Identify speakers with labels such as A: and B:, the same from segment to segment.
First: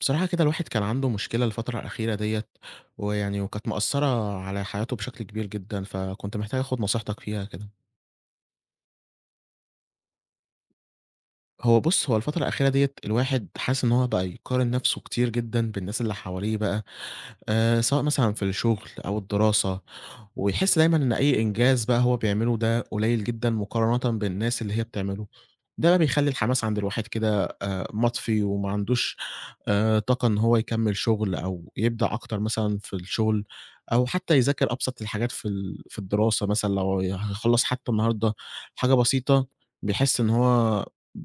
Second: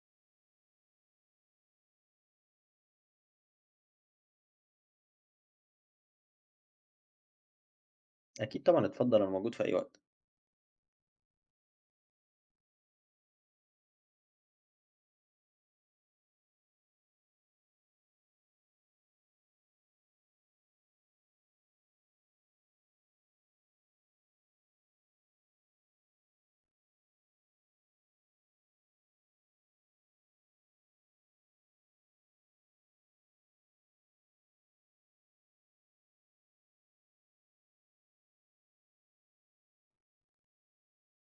A: بصراحة كده الواحد كان عنده مشكلة الفترة الأخيرة ديّة، ويعني وكانت مأثّرة على حياته بشكل كبير جدًا، فكنت محتاج آخد نصيحتك فيها كده.
B: أكيد طبعًا اتفضّل، أنا موجود في أي وقت.
A: هو بُص، هو الفترة الأخيرة ديّة الواحد حاسس إن هو بقى يقارن نَفْسه كتير جدًا بالناس اللي حواليه بقى، سواء مثلًا في الشغل أو الدراسة، ويحس دايمًا إن أي إنجاز بقى هو بيعمله ده قليل جدًا مقارنةً بالناس اللي هي بتعمله. ده بقى بيخلّي الحماس عند الواحد كده مطفي وما عندوش طاقة إن هو يكمّل شغل أو يبدع أكتر مثلًا في الشغل، أو حتى يذاكر أبسط الحاجات في الدراسة، مثلًا لو هيخلّص حتى النهارده حاجة بسيطة، بيحس إن هو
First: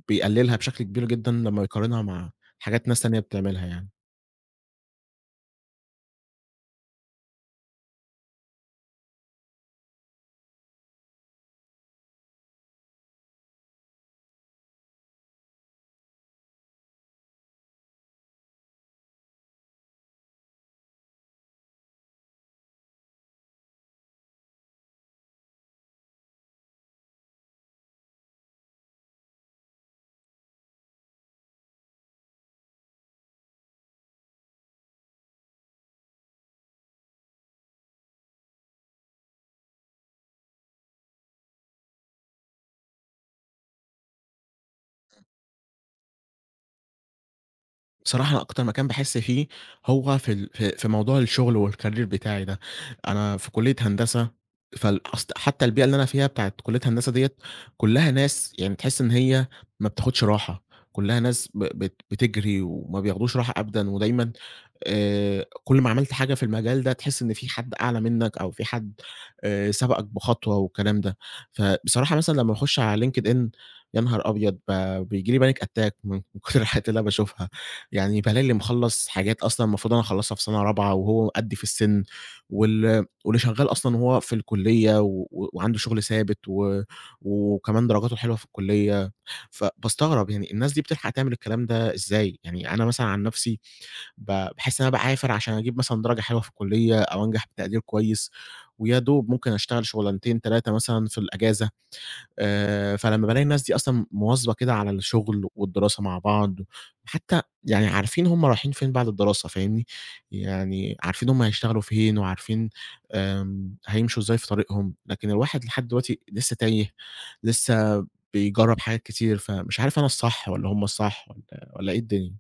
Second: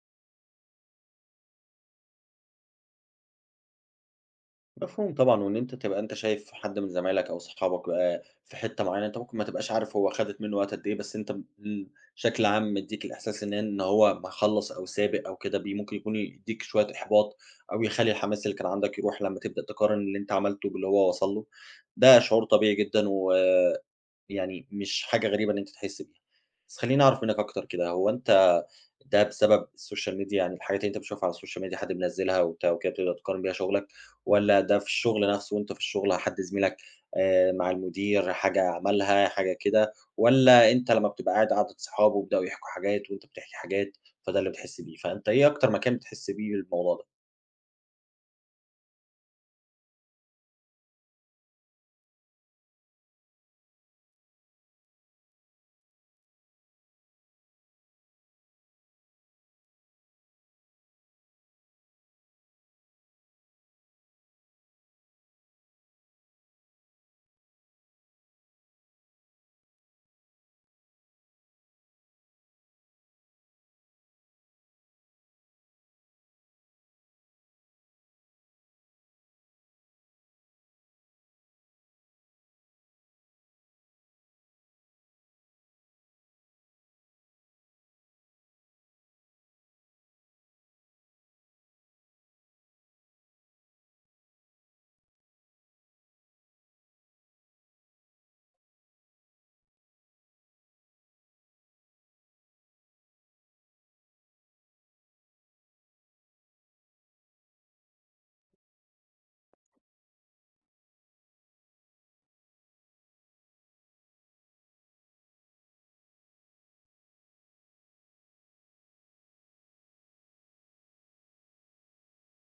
A: بيقلّلها بشكل كبير جدًا لمّا يقارنها مع حاجات ناس تانية بتعملها يعني.
B: مفهوم طبعًا، وإن أنت تبقى أنت شايف حد من زمايلك أو صحابك بقى في حتّة معيّنة، أنت ممكن ما تبقاش عارف هو خدِت منّه وقت قد إيه، بس أنت م بشكل عام مدّيك الإحساس إن هو مخلّص أو سابق أو كده، ممكن يكون يدّيك شوية إحباط أو يخلّي الحماس اللي كان عندك يروح لمّا تبدأ تقارن اللي أنت عملته باللي هو وصل له. ده شعور طبيعي جدًا، و يعني مش حاجة غريبة إن أنتِ تحسّي بيها. بس خلّيني أعرف منّك أكتر كده، هو أنت ده بسبب السوشيال ميديا؟ يعني الحاجات اللي أنت بتشوفها على السوشيال ميديا حد منزّلها وبتاع وكده بتبدأ تقارن بيها شغلك، والّا ده في الشغل نَفْسه وأنت في الشغل حد زميلك مع المدير حاجة عملها، حاجة كده، والّا أنت لمّا بتبقى قاعد قعدة صحاب وبدأوا يحكوا حاجات وأنت بتحكي حاجات، فده اللي بتحس بيه؟ فأنت إيه أكتر مكان بتحس بيه بالموضوع ده؟
A: بصراحة أنا أكتر مكان باحس فيه هو في ال في في موضوع الشغل والcareer بتاعي ده. أنا في كلية هندسة، فال أصل حتى البيئة اللي أنا فيها بتاعة كلية هندسة ديّة كلّها ناس يعني تحس إن هي ما بتاخدش راحة، كلّها ناس ب بت بتجري وما بياخدوش راحة أبدًا، ودايمًا كل ما عملت حاجة في المجال ده تحس إن في حد أعلى منك أو في حد سبقك بخطوة والكلام ده. فبصراحة مثلًا لمّا باخش على LinkedIn، يا نهار أبيض، بييجي لي panic attack من كتر الحاجات اللي أنا باشوفها. يعني بالاقي اللي مخلّص حاجات أصلًا المفروض أنا أخلّصها في سَنة رابعة وهو قدّي في السِن، واللي شغّال أصلًا وهو في الكُلّية و و- وعنده شُغل ثابت، و وكمان درجاته حلوة في الكُلّية. فباستغرب يعني الناس دي بتلحق تعمل الكلام ده إزاي؟ يعني أنا مثلًا عن نَفْسي ب باحس إن أنا باعافر عشان أجيب مثلًا درجة حلوة في الكُلّية أو أنجح بتقدير كويس، ويا دوب ممكن أشتغل شُغلانتين، 3 مثلًا في الأجازة. فلمّا بالاقي الناس دي أصلًا مواظبة كده على الشغل والدراسة مع بعض، حتى يعني عارفين هُم رايحين فين بعد الدراسة، فاهمني، يعني عارفين هُم هيشتغلوا فين، وعارفين هيمشوا إزاي في طريقهم، لكن الواحد لحد دلوقتي لسه تايه، لسه بيجرّب حاجات كتير، فمش عارف أنا الصح والّا هُم الصح، والّا إيه الدنيا؟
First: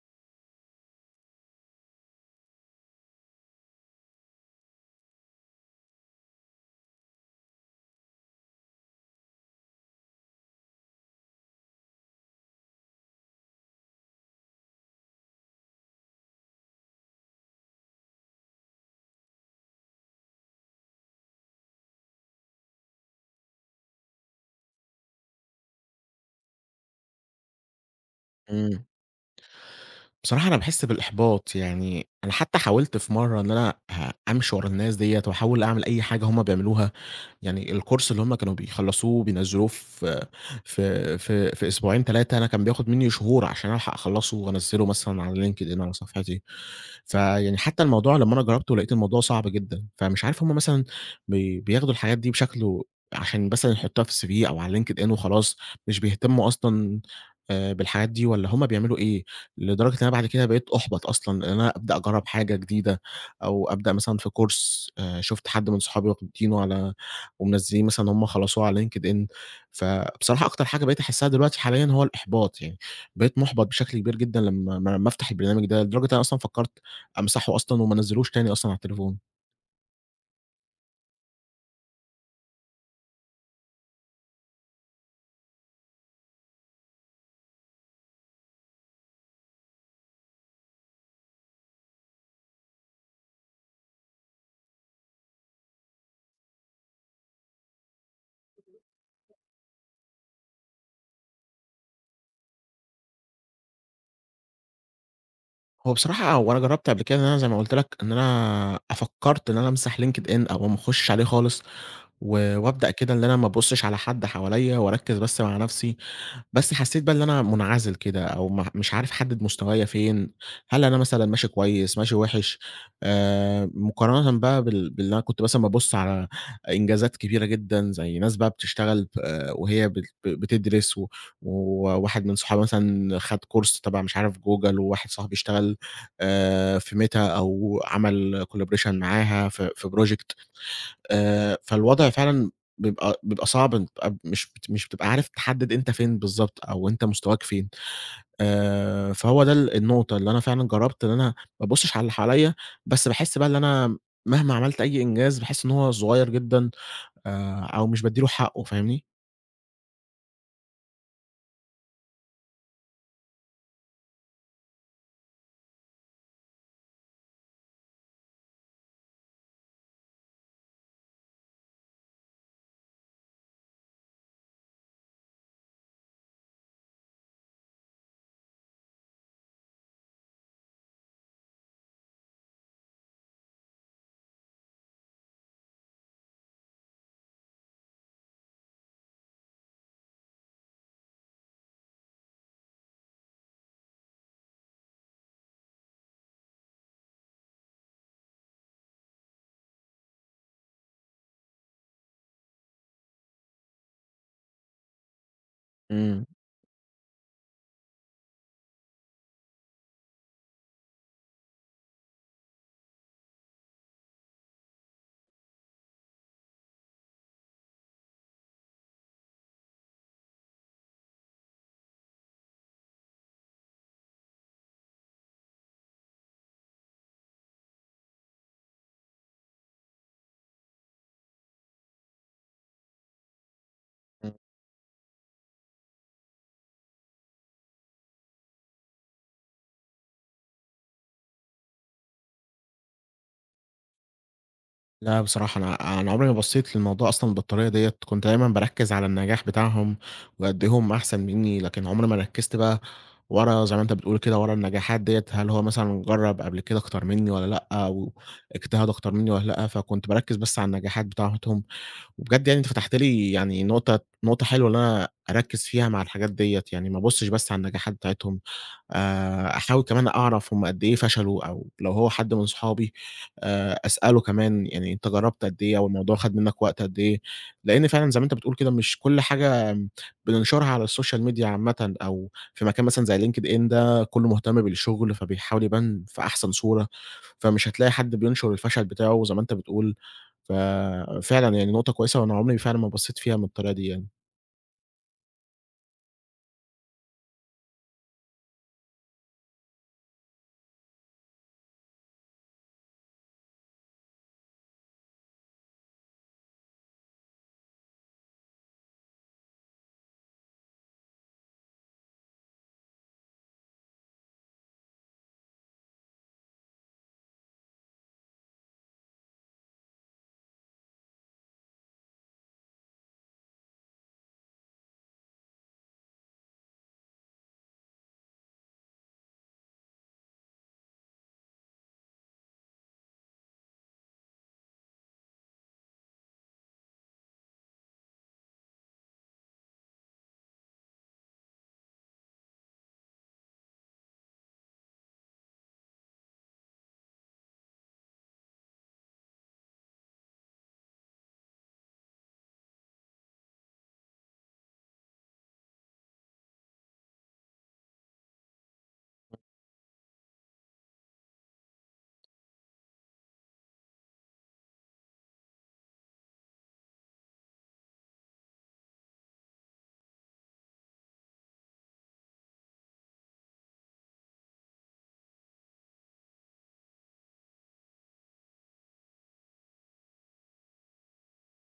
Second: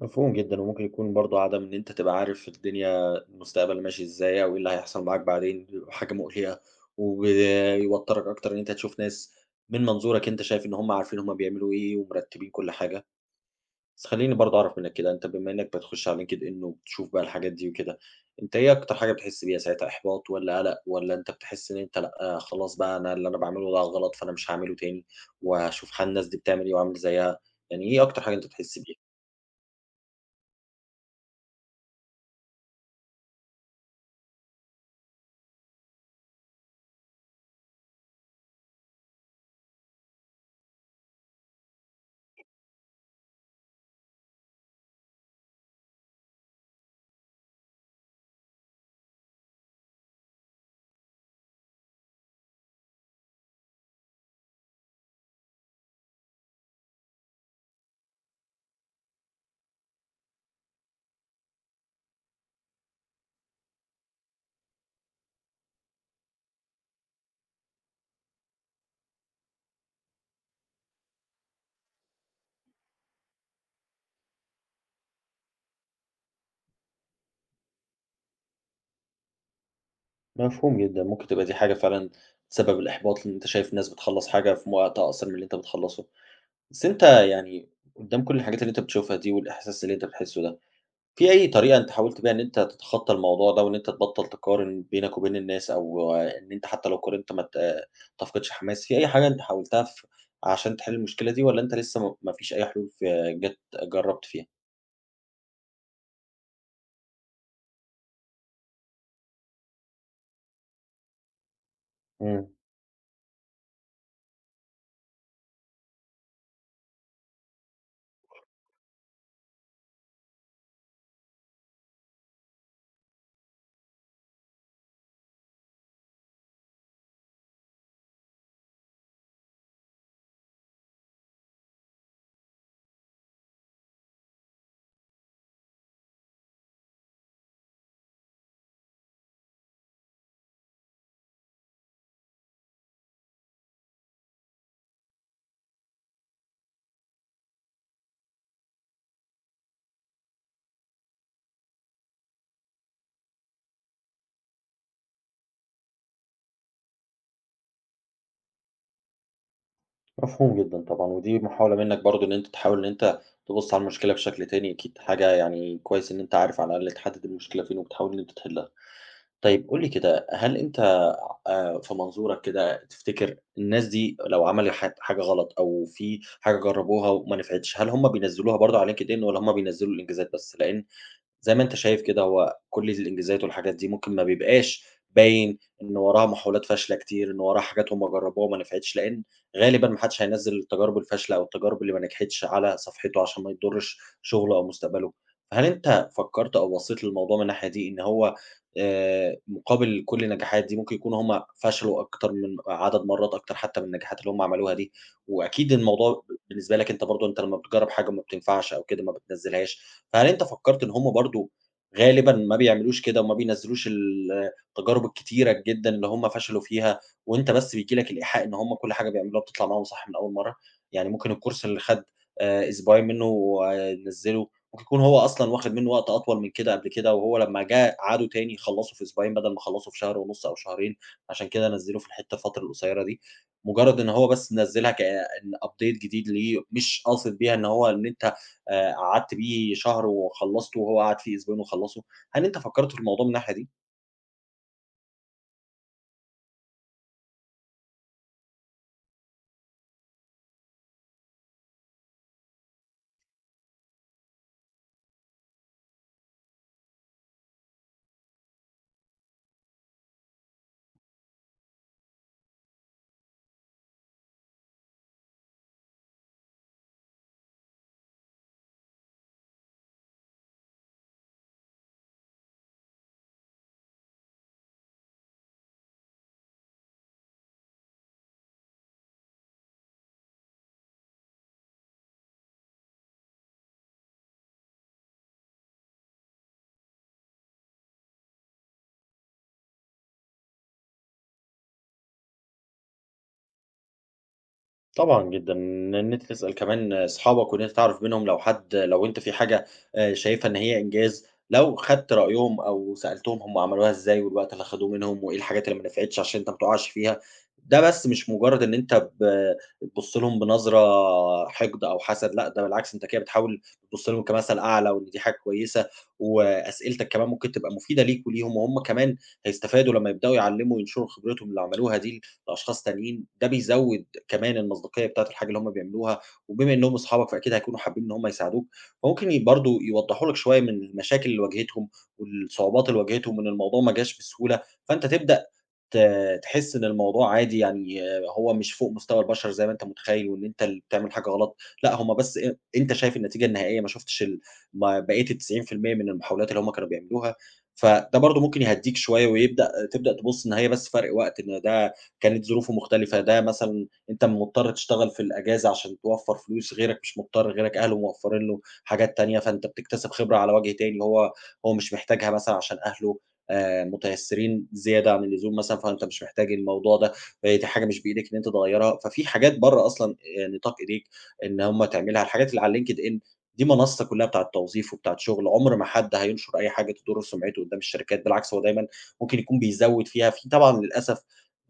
B: مفهوم جدًا، وممكن يكون برضه عدم إن أنت تبقى عارف الدنيا المستقبل ماشي إزاي أو إيه اللي هيحصل معاك بعدين، بيبقى حاجة مؤلِمة وبيوتّرك أكتر إن أنت تشوف ناس من منظورك أنت شايف إن هم عارفين هم بيعملوا إيه ومرتّبين كل حاجة. بس خلّيني برضه أعرف منّك كده، أنت بما إنّك بتخش على LinkedIn وبتشوف بقى الحاجات دي وكده، أنت إيه أكتر حاجة بتحس بيها ساعتها، إحباط والّا قَلَق والّا أنت بتحس إن أنت لأ، خلاص بقى أنا اللي أنا باعمله ده غلط فأنا مش هاعمله تاني وهاشوف الناس دي بتعمل إيه وأعمل زيّها؟ يعني إيه أكتر حاجة أنت بتحس
A: إمم،
B: بيها؟
A: بصراحة أنا باحس بالإحباط، يعني أنا حتى حاولت في مرّة إن أنا أمشي ورا الناس ديّة، واحاول أعمل أي حاجة هُم بيعملوها. يعني الكورس اللي هم كانوا بيخلّصوه وبينزّلوه في أسبوعين 3، أنا كان بياخد منّي شهور عشان ألحق أخلّصه وأنزّله مثلًا على LinkedIn على صفحتي. فيعني حتى الموضوع لمّا أنا جرّبته لقيت الموضوع صعب جدًا، فمش عارف هُم مثلًا بياخدوا الحاجات دي بشكله عشان مثلًا يحطوها في الCV أو على LinkedIn وخلاص، مش بيهتموا أصلًا بالحاجات دي، والّا هُم بيعملوا إيه؟ لدرجة إن أنا بعد كده بقيت أُحبط أصلًا إن أنا أبدأ أجرّب حاجة جديدة، أو أبدأ مثلًا في كورس شُفت حد من صحابي واخدينه على، ومنزّلين مثلًا هُم خلصوه على LinkedIn. فبصراحة أكتر حاجة بقيت أحسّها دلوقتي حاليًا هو الإحباط، يعني بقيت مُحبط بشكل كبير جدًا لمّا أفتح البرنامج ده، لدرجة إن أنا أصلًا فكّرت أمسحه أصلًا وما أنزّلهوش تاني أصلًا على التليفون.
B: مفهوم جدًا، ممكن تبقى دي حاجة فعلًا تسبب الإحباط، لإن أنت شايف ناس بتخلّص حاجة في وقت أقصر من اللي أنت بتخلّصه. بس أنت يعني قدّام كل الحاجات اللي أنت بتشوفها دي والإحساس اللي أنت بتحسه ده، في أي طريقة أنت حاولت بيها إن أنت تتخطى الموضوع ده، وإن أنت تبطّل تقارن بينك وبين الناس، أو إن أنت حتى لو قارنت ما تفقدش حماس، في أي حاجة أنت حاولتها ف عشان تحل المشكلة دي، والّا أنت لسه ما فيش أي حلول ف جات جرّبت فيها؟
A: هو بصراحة هو أنا جرّبت قبل كده، إن أنا زي ما قُلت لك، إن أنا فكّرت إن أنا أمسح LinkedIn أو ما أخشش عليه خالص،
B: إمم.
A: و وأبدأ كده إن أنا ما ابُصّش على حد حواليّا وأركّز بس مع نَفْسي. بس حسّيت بقى اللي أنا منعزل كده، أو ما مش عارف أحدّد مستوايا فين، هل أنا مثلًا ماشي كويس، ماشي وِحِش، مقارنةً بقى باللي أنا كنت مثلًا بابُص على إنجازات كبيرة جدًا، زي ناس بقى بتشتغل وهي بتدرس، و وواحد من صحابي مثلًا خَد كورس تبع مش عارف جوجل، وواحد صاحبي اشتغل في ميتا، أو عمل collaboration معاها في project. فالوضع فعلًا بيبقى صعب، بتبقى مش بت مش بتبقى عارف تحدد أنت فين بالضبط، أو أنت مستواك فين. فهو ده النقطة اللي أنا فعلًا جربت إن أنا ما ابُصّش على اللي حواليّا، بس باحس بقى إن أنا مهما عملت أي إنجاز، باحس إن هو صغير جدًا، أو مش بادّي له حقه، فاهمني؟
B: مفهوم جدًا طبعًا، ودي محاولة منّك برضه إن أنت تحاول إن أنت تبُص على المشكلة بشكل تاني، أكيد حاجة يعني كويس إن أنت عارف على الأقل تحدد المشكلة فين وبتحاول إن أنت تحلها. طيب قُل لي كده، هل أنت في منظورك كده تفتكر الناس دي لو عملوا حاجة غلط أو في حاجة جرّبوها وما نفعتش، هل هم بينزّلوها برضه على LinkedIn والّا هم بينزّلوا الإنجازات بس؟ لإن زي ما أنت شايف كده هو كل الإنجازات والحاجات دي ممكن ما بيبقاش باين إن وراها محاولات فاشلة كتير، إن وراها حاجات هم جربوها وما نفعتش، لإن غالبًا ما حدش هينزّل التجارب الفاشلة أو التجارب اللي ما نجحتش على صفحته عشان ما يضرش شغله أو مستقبله. فهل أنت فكرت أو بصيت للموضوع من الناحية دي إن هو مقابل كل النجاحات دي ممكن يكونوا هم فشلوا أكتر من عدد مرات أكتر حتى من النجاحات اللي هم عملوها دي، وأكيد الموضوع
A: إمم.
B: بالنسبة لك أنت برضه أنت لما بتجرب حاجة ما بتنفعش أو كده ما بتنزّلهاش، فهل أنت فكّرت إن هم برضه غالبًا ما بيعملوش كده وما بينزّلوش التجارب الكتيرة جدًا اللي هم فشلوا فيها، وأنت بس بييجي لك الإيحاء إن هم كل حاجة بيعملوها بتطلع معاهم صح من أول مرّة؟ يعني ممكن الcourse اللي خَد أسبوعين منه ونزّله، ممكن يكون هو أصلًا واخد منه وقت أطول من كده قبل كده، وهو لمّا جه عاده تاني خلّصه في أسبوعين بدل ما خلّصه في شهر ونُص أو شهرين، عشان كده نزّله في الحتّة الفترة القصيرة دي، مجرّد إن هو
A: إمم.
B: بس نزّلها كإن update جديد ليه مش قاصد بيها إن هو إن أنت قعدت بيه شهر وخلّصته وهو قعد فيه أسبوعين وخلّصه، هل أنت فكّرت في الموضوع من الناحية دي؟
A: لأ، بصراحة أنا عمري ما بصّيت للموضوع أصلًا بالطريقة ديّة، كنت دايمًا باركّز على النجاح بتاعهم، وقد إيه هم أحسن منّي، لكن عمري ما ركّزت بقى ورا، زي ما أنت بتقول كده، ورا النجاحات ديّة، هل هو مثلًا جرّب قبل كده أكتر منّي والّا لأ، أو اجتهد أكتر منّي والّا لأ، فكنت باركّز بس على النجاحات بتاعتهم. وبجد يعني أنت فتحت لي يعني نقطة نقطة حلوة إن أنا أركّز فيها مع الحاجات ديّة، يعني ما أبُصّش بس على النجاحات بتاعتهم، أحاول كمان أعرف هم قد إيه فشلوا، أو لو هو حد من صحابي أسأله كمان، يعني أنت جرّبت قد إيه أو الموضوع خَد منّك وقت قد إيه، لإن فعلًا زي ما أنت بتقول كده مش كل حاجة بننشرها على السوشيال ميديا عامةً، أو في مكان مثلًا زي LinkedIn ده كُلّه مهتم بالشغل، فبيحاول يبان في أحسن صورة، فمش هتلاقي حد بينشر الفشل بتاعه زي ما أنت بتقول. ففعلًا يعني نقطة كويسة، وأنا عمري فعلًا ما بصيت فيها من الطريقة دي يعني.
B: طبعًا جدًا، إن أنت تسأل كمان أصحابك وإن أنت تعرف منهم لو حد لو أنت في حاجة شايفها إن هي إنجاز، لو خدت رأيهم أو سألتهم هم عملوها إزاي والوقت اللي خدوه منهم وإيه الحاجات اللي ما نفعتش عشان أنت ما تقعش فيها، ده بس مش مجرد إن أنت بتبُص لهم بنظرة حقد أو حسد، لأ ده بالعكس أنت كده بتحاول تبُص لهم كمثل أعلى وإن دي حاجة كويسة، وأسئلتك كمان ممكن تبقى مفيدة ليك وليهم، وهُم كمان هيستفادوا لمّا يبدأوا يعلّموا وينشروا خبرتهم اللي عملوها دي لأشخاص تانيين، ده بيزوّد كمان المصداقية بتاعة الحاجة اللي هُم بيعملوها، وبما إنّهم أصحابك فأكيد هيكونوا حابين إن هُم يساعدوك، فممكن برضه يوضّحوا لك شوية من المشاكل اللي واجهتهم والصعوبات اللي واجهتهم وإن الموضوع ما جاش بسهولة، فأنت تبدأ ت تحس إن الموضوع عادي يعني آه، هو مش فوق مستوى البشر زي ما أنت متخيّل وإن أنت اللي بتعمل حاجة غلط، لأ هم بس أنت شايف النتيجة النهائية ما شُفتش ال ما بقية ال90% من المحاولات اللي هم كانوا بيعملوها، فده برضه ممكن يهدّيك شوية تبدأ تبُص إن هي بس فرق وقت، إن ده كانت ظروفه مختلفة، ده مثلًا أنت مضطر تشتغل في الأجازة عشان توفّر فلوس، غيرك مش مضطر، غيرك أهله موفّرين له حاجات تانية، فأنت بتكتسب خبرة على وجه تاني هو مش محتاجها مثلًا عشان أهله متيسّرين زيادة عن اللزوم مثلًا، فأنت مش محتاج الموضوع ده، دي حاجة مش بإيدك إن أنت تغيّرها، ففي حاجات برّه أصلًا نطاق إيديك إن هُم تعملها. الحاجات اللي على LinkedIn دي منصة كلّها بتاعة توظيف وبتاعة شغل، عُمر ما حد هينشر أي حاجة تضر سُمعته قدّام الشركات، بالعكس هو دايمًا ممكن يكون بيزوّد فيها، في طبعًا للأسف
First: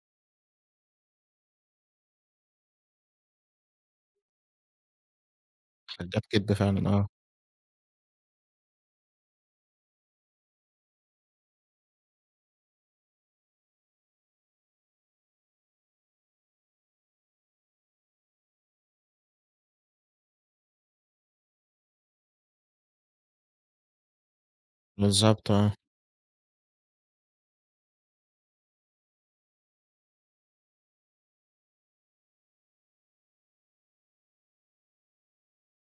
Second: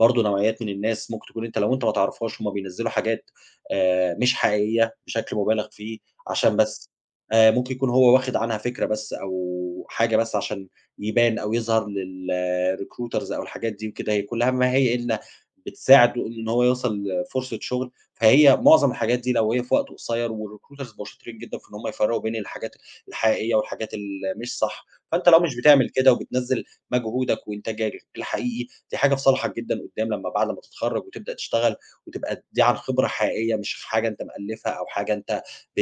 B: برضه نوعيات من الناس ممكن تكون أنت لو أنت ما تعرفهاش هُم بينزّلوا حاجات مش حقيقية بشكل مُبالغ فيه
A: جات كدب
B: عشان
A: فعلًا،
B: بس
A: آه.
B: ممكن يكون هو واخد عنها فكرة بس أو حاجة بس عشان يبان أو يظهر للrecruiters أو الحاجات دي وكده، هي كلّها ما هي إلا بتساعده إن هو يوصل لفرصة شغل، فهي معظم الحاجات دي لو هي في وقت قصيّر والrecruiters بقوا شاطرين جدًا في إن هم يفرّقوا بين الحاجات الحقيقية والحاجات اللي مش صح، فأنت لو
A: بالضبط،
B: مش
A: آه.
B: بتعمل كده وبتنزّل مجهودك وإنتاجك الحقيقي، دي حاجة في صالحك جدًا قدّام لمّا بعد ما تتخرّج وتبدأ تشتغل وتبقى دي عن خبرة حقيقية مش حاجة أنت مألّفها أو حاجة أنت ب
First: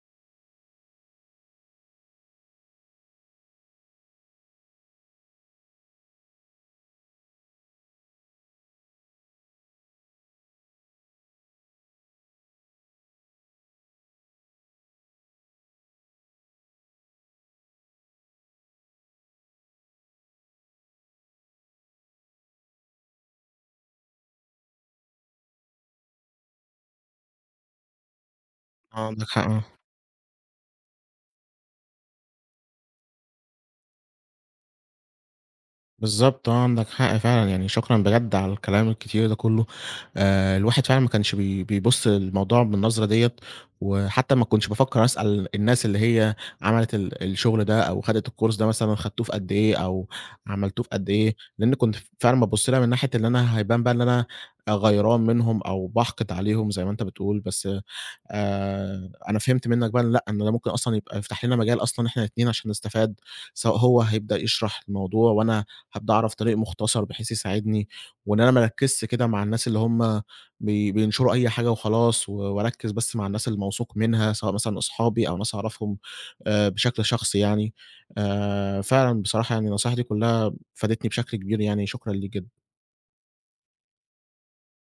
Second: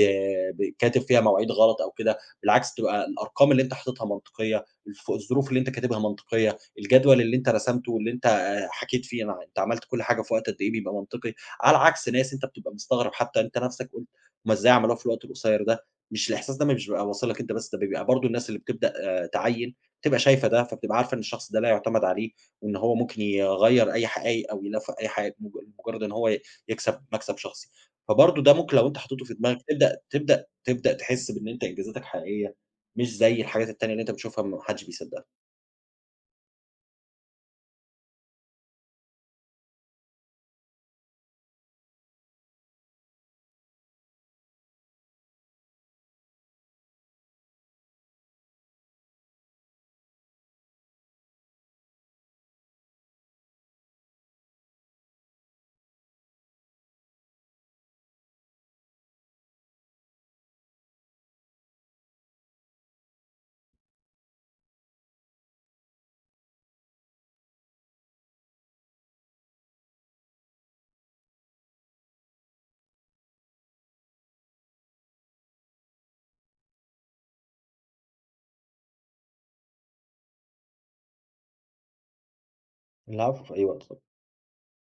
B: ب كاتب فيها مواعيد غلط أو كده، بالعكس تبقى الأرقام اللي أنت حاططها منطقية، الظروف اللي أنت كاتبها منطقية، الجدول اللي أنت رسمته واللي أنت حكيت فيه أنا أنت عملت كل حاجة في وقت قد إيه بيبقى منطقي، على عكس ناس أنت بتبقى مستغرب حتى أنت نفسك قُلت هُم إزاي عملوها في الوقت القصير ده، مش الإحساس ده مش بيبقى واصل لك أنت بس، ده بيبقى برضه الناس اللي بتبدأ آه، تعيّن بتبقى شايفة ده، فبتبقى عارفة إن الشخص ده لا يُعتمد عليه، وإن هو ممكن يغيّر أي حقايق أو يلفق أي حقايق لمجرد إن هو يكسب مكسب شخصي، فبرضه ده ممكن لو أنت
A: آه،
B: حطيته
A: عندك
B: في
A: حق،
B: دماغك
A: آه.
B: تبدأ تحس بإن أنت إنجازاتك حقيقية. مش زي الحاجات التانية اللي أنت بتشوفها ما حدش بيصدّقها.
A: بالضبط، آه، عندك حق فعلًا، يعني شكرًا بجد على الكلام الكتير ده كلّه. الواحد فعلًا ما كانش بيبُص للموضوع بالنظرة ديّة، وحتى ما كنتش بافكّر أسأل الناس اللي هي عملت الشغل ده، أو خدت الcourse ده مثلًا خدتوه في قد إيه أو عملتوه في قد إيه، لإن كنت فعلًا بابُص لها من ناحية إن أنا هيبان بقى إن أنا غيران منهم أو باحقد عليهم زي ما أنت بتقول، بس أنا فهمت منّك بقى إن لأ، إن ده ممكن أصلًا يبقى يفتح لنا مجال أصلًا إحنا الاتنين عشان نستفاد، سواء هو هيبدأ يشرح الموضوع وأنا هابدأ أعرف طريق مختصر بحيث يساعدني، وإن أنا ما أركّزش كده مع الناس اللي هم بينشروا أي حاجة وخلاص، و وأركّز بس مع الناس اللي موثوق منها، سواء مثلًا أصحابي أو ناس أعرفهم بشكل شخصي يعني. فعلًا بصراحة يعني النصايح دي كلّها فادتني بشكل كبير يعني، شكرًا ليك جدًا.
B: العفو، في أي وقت.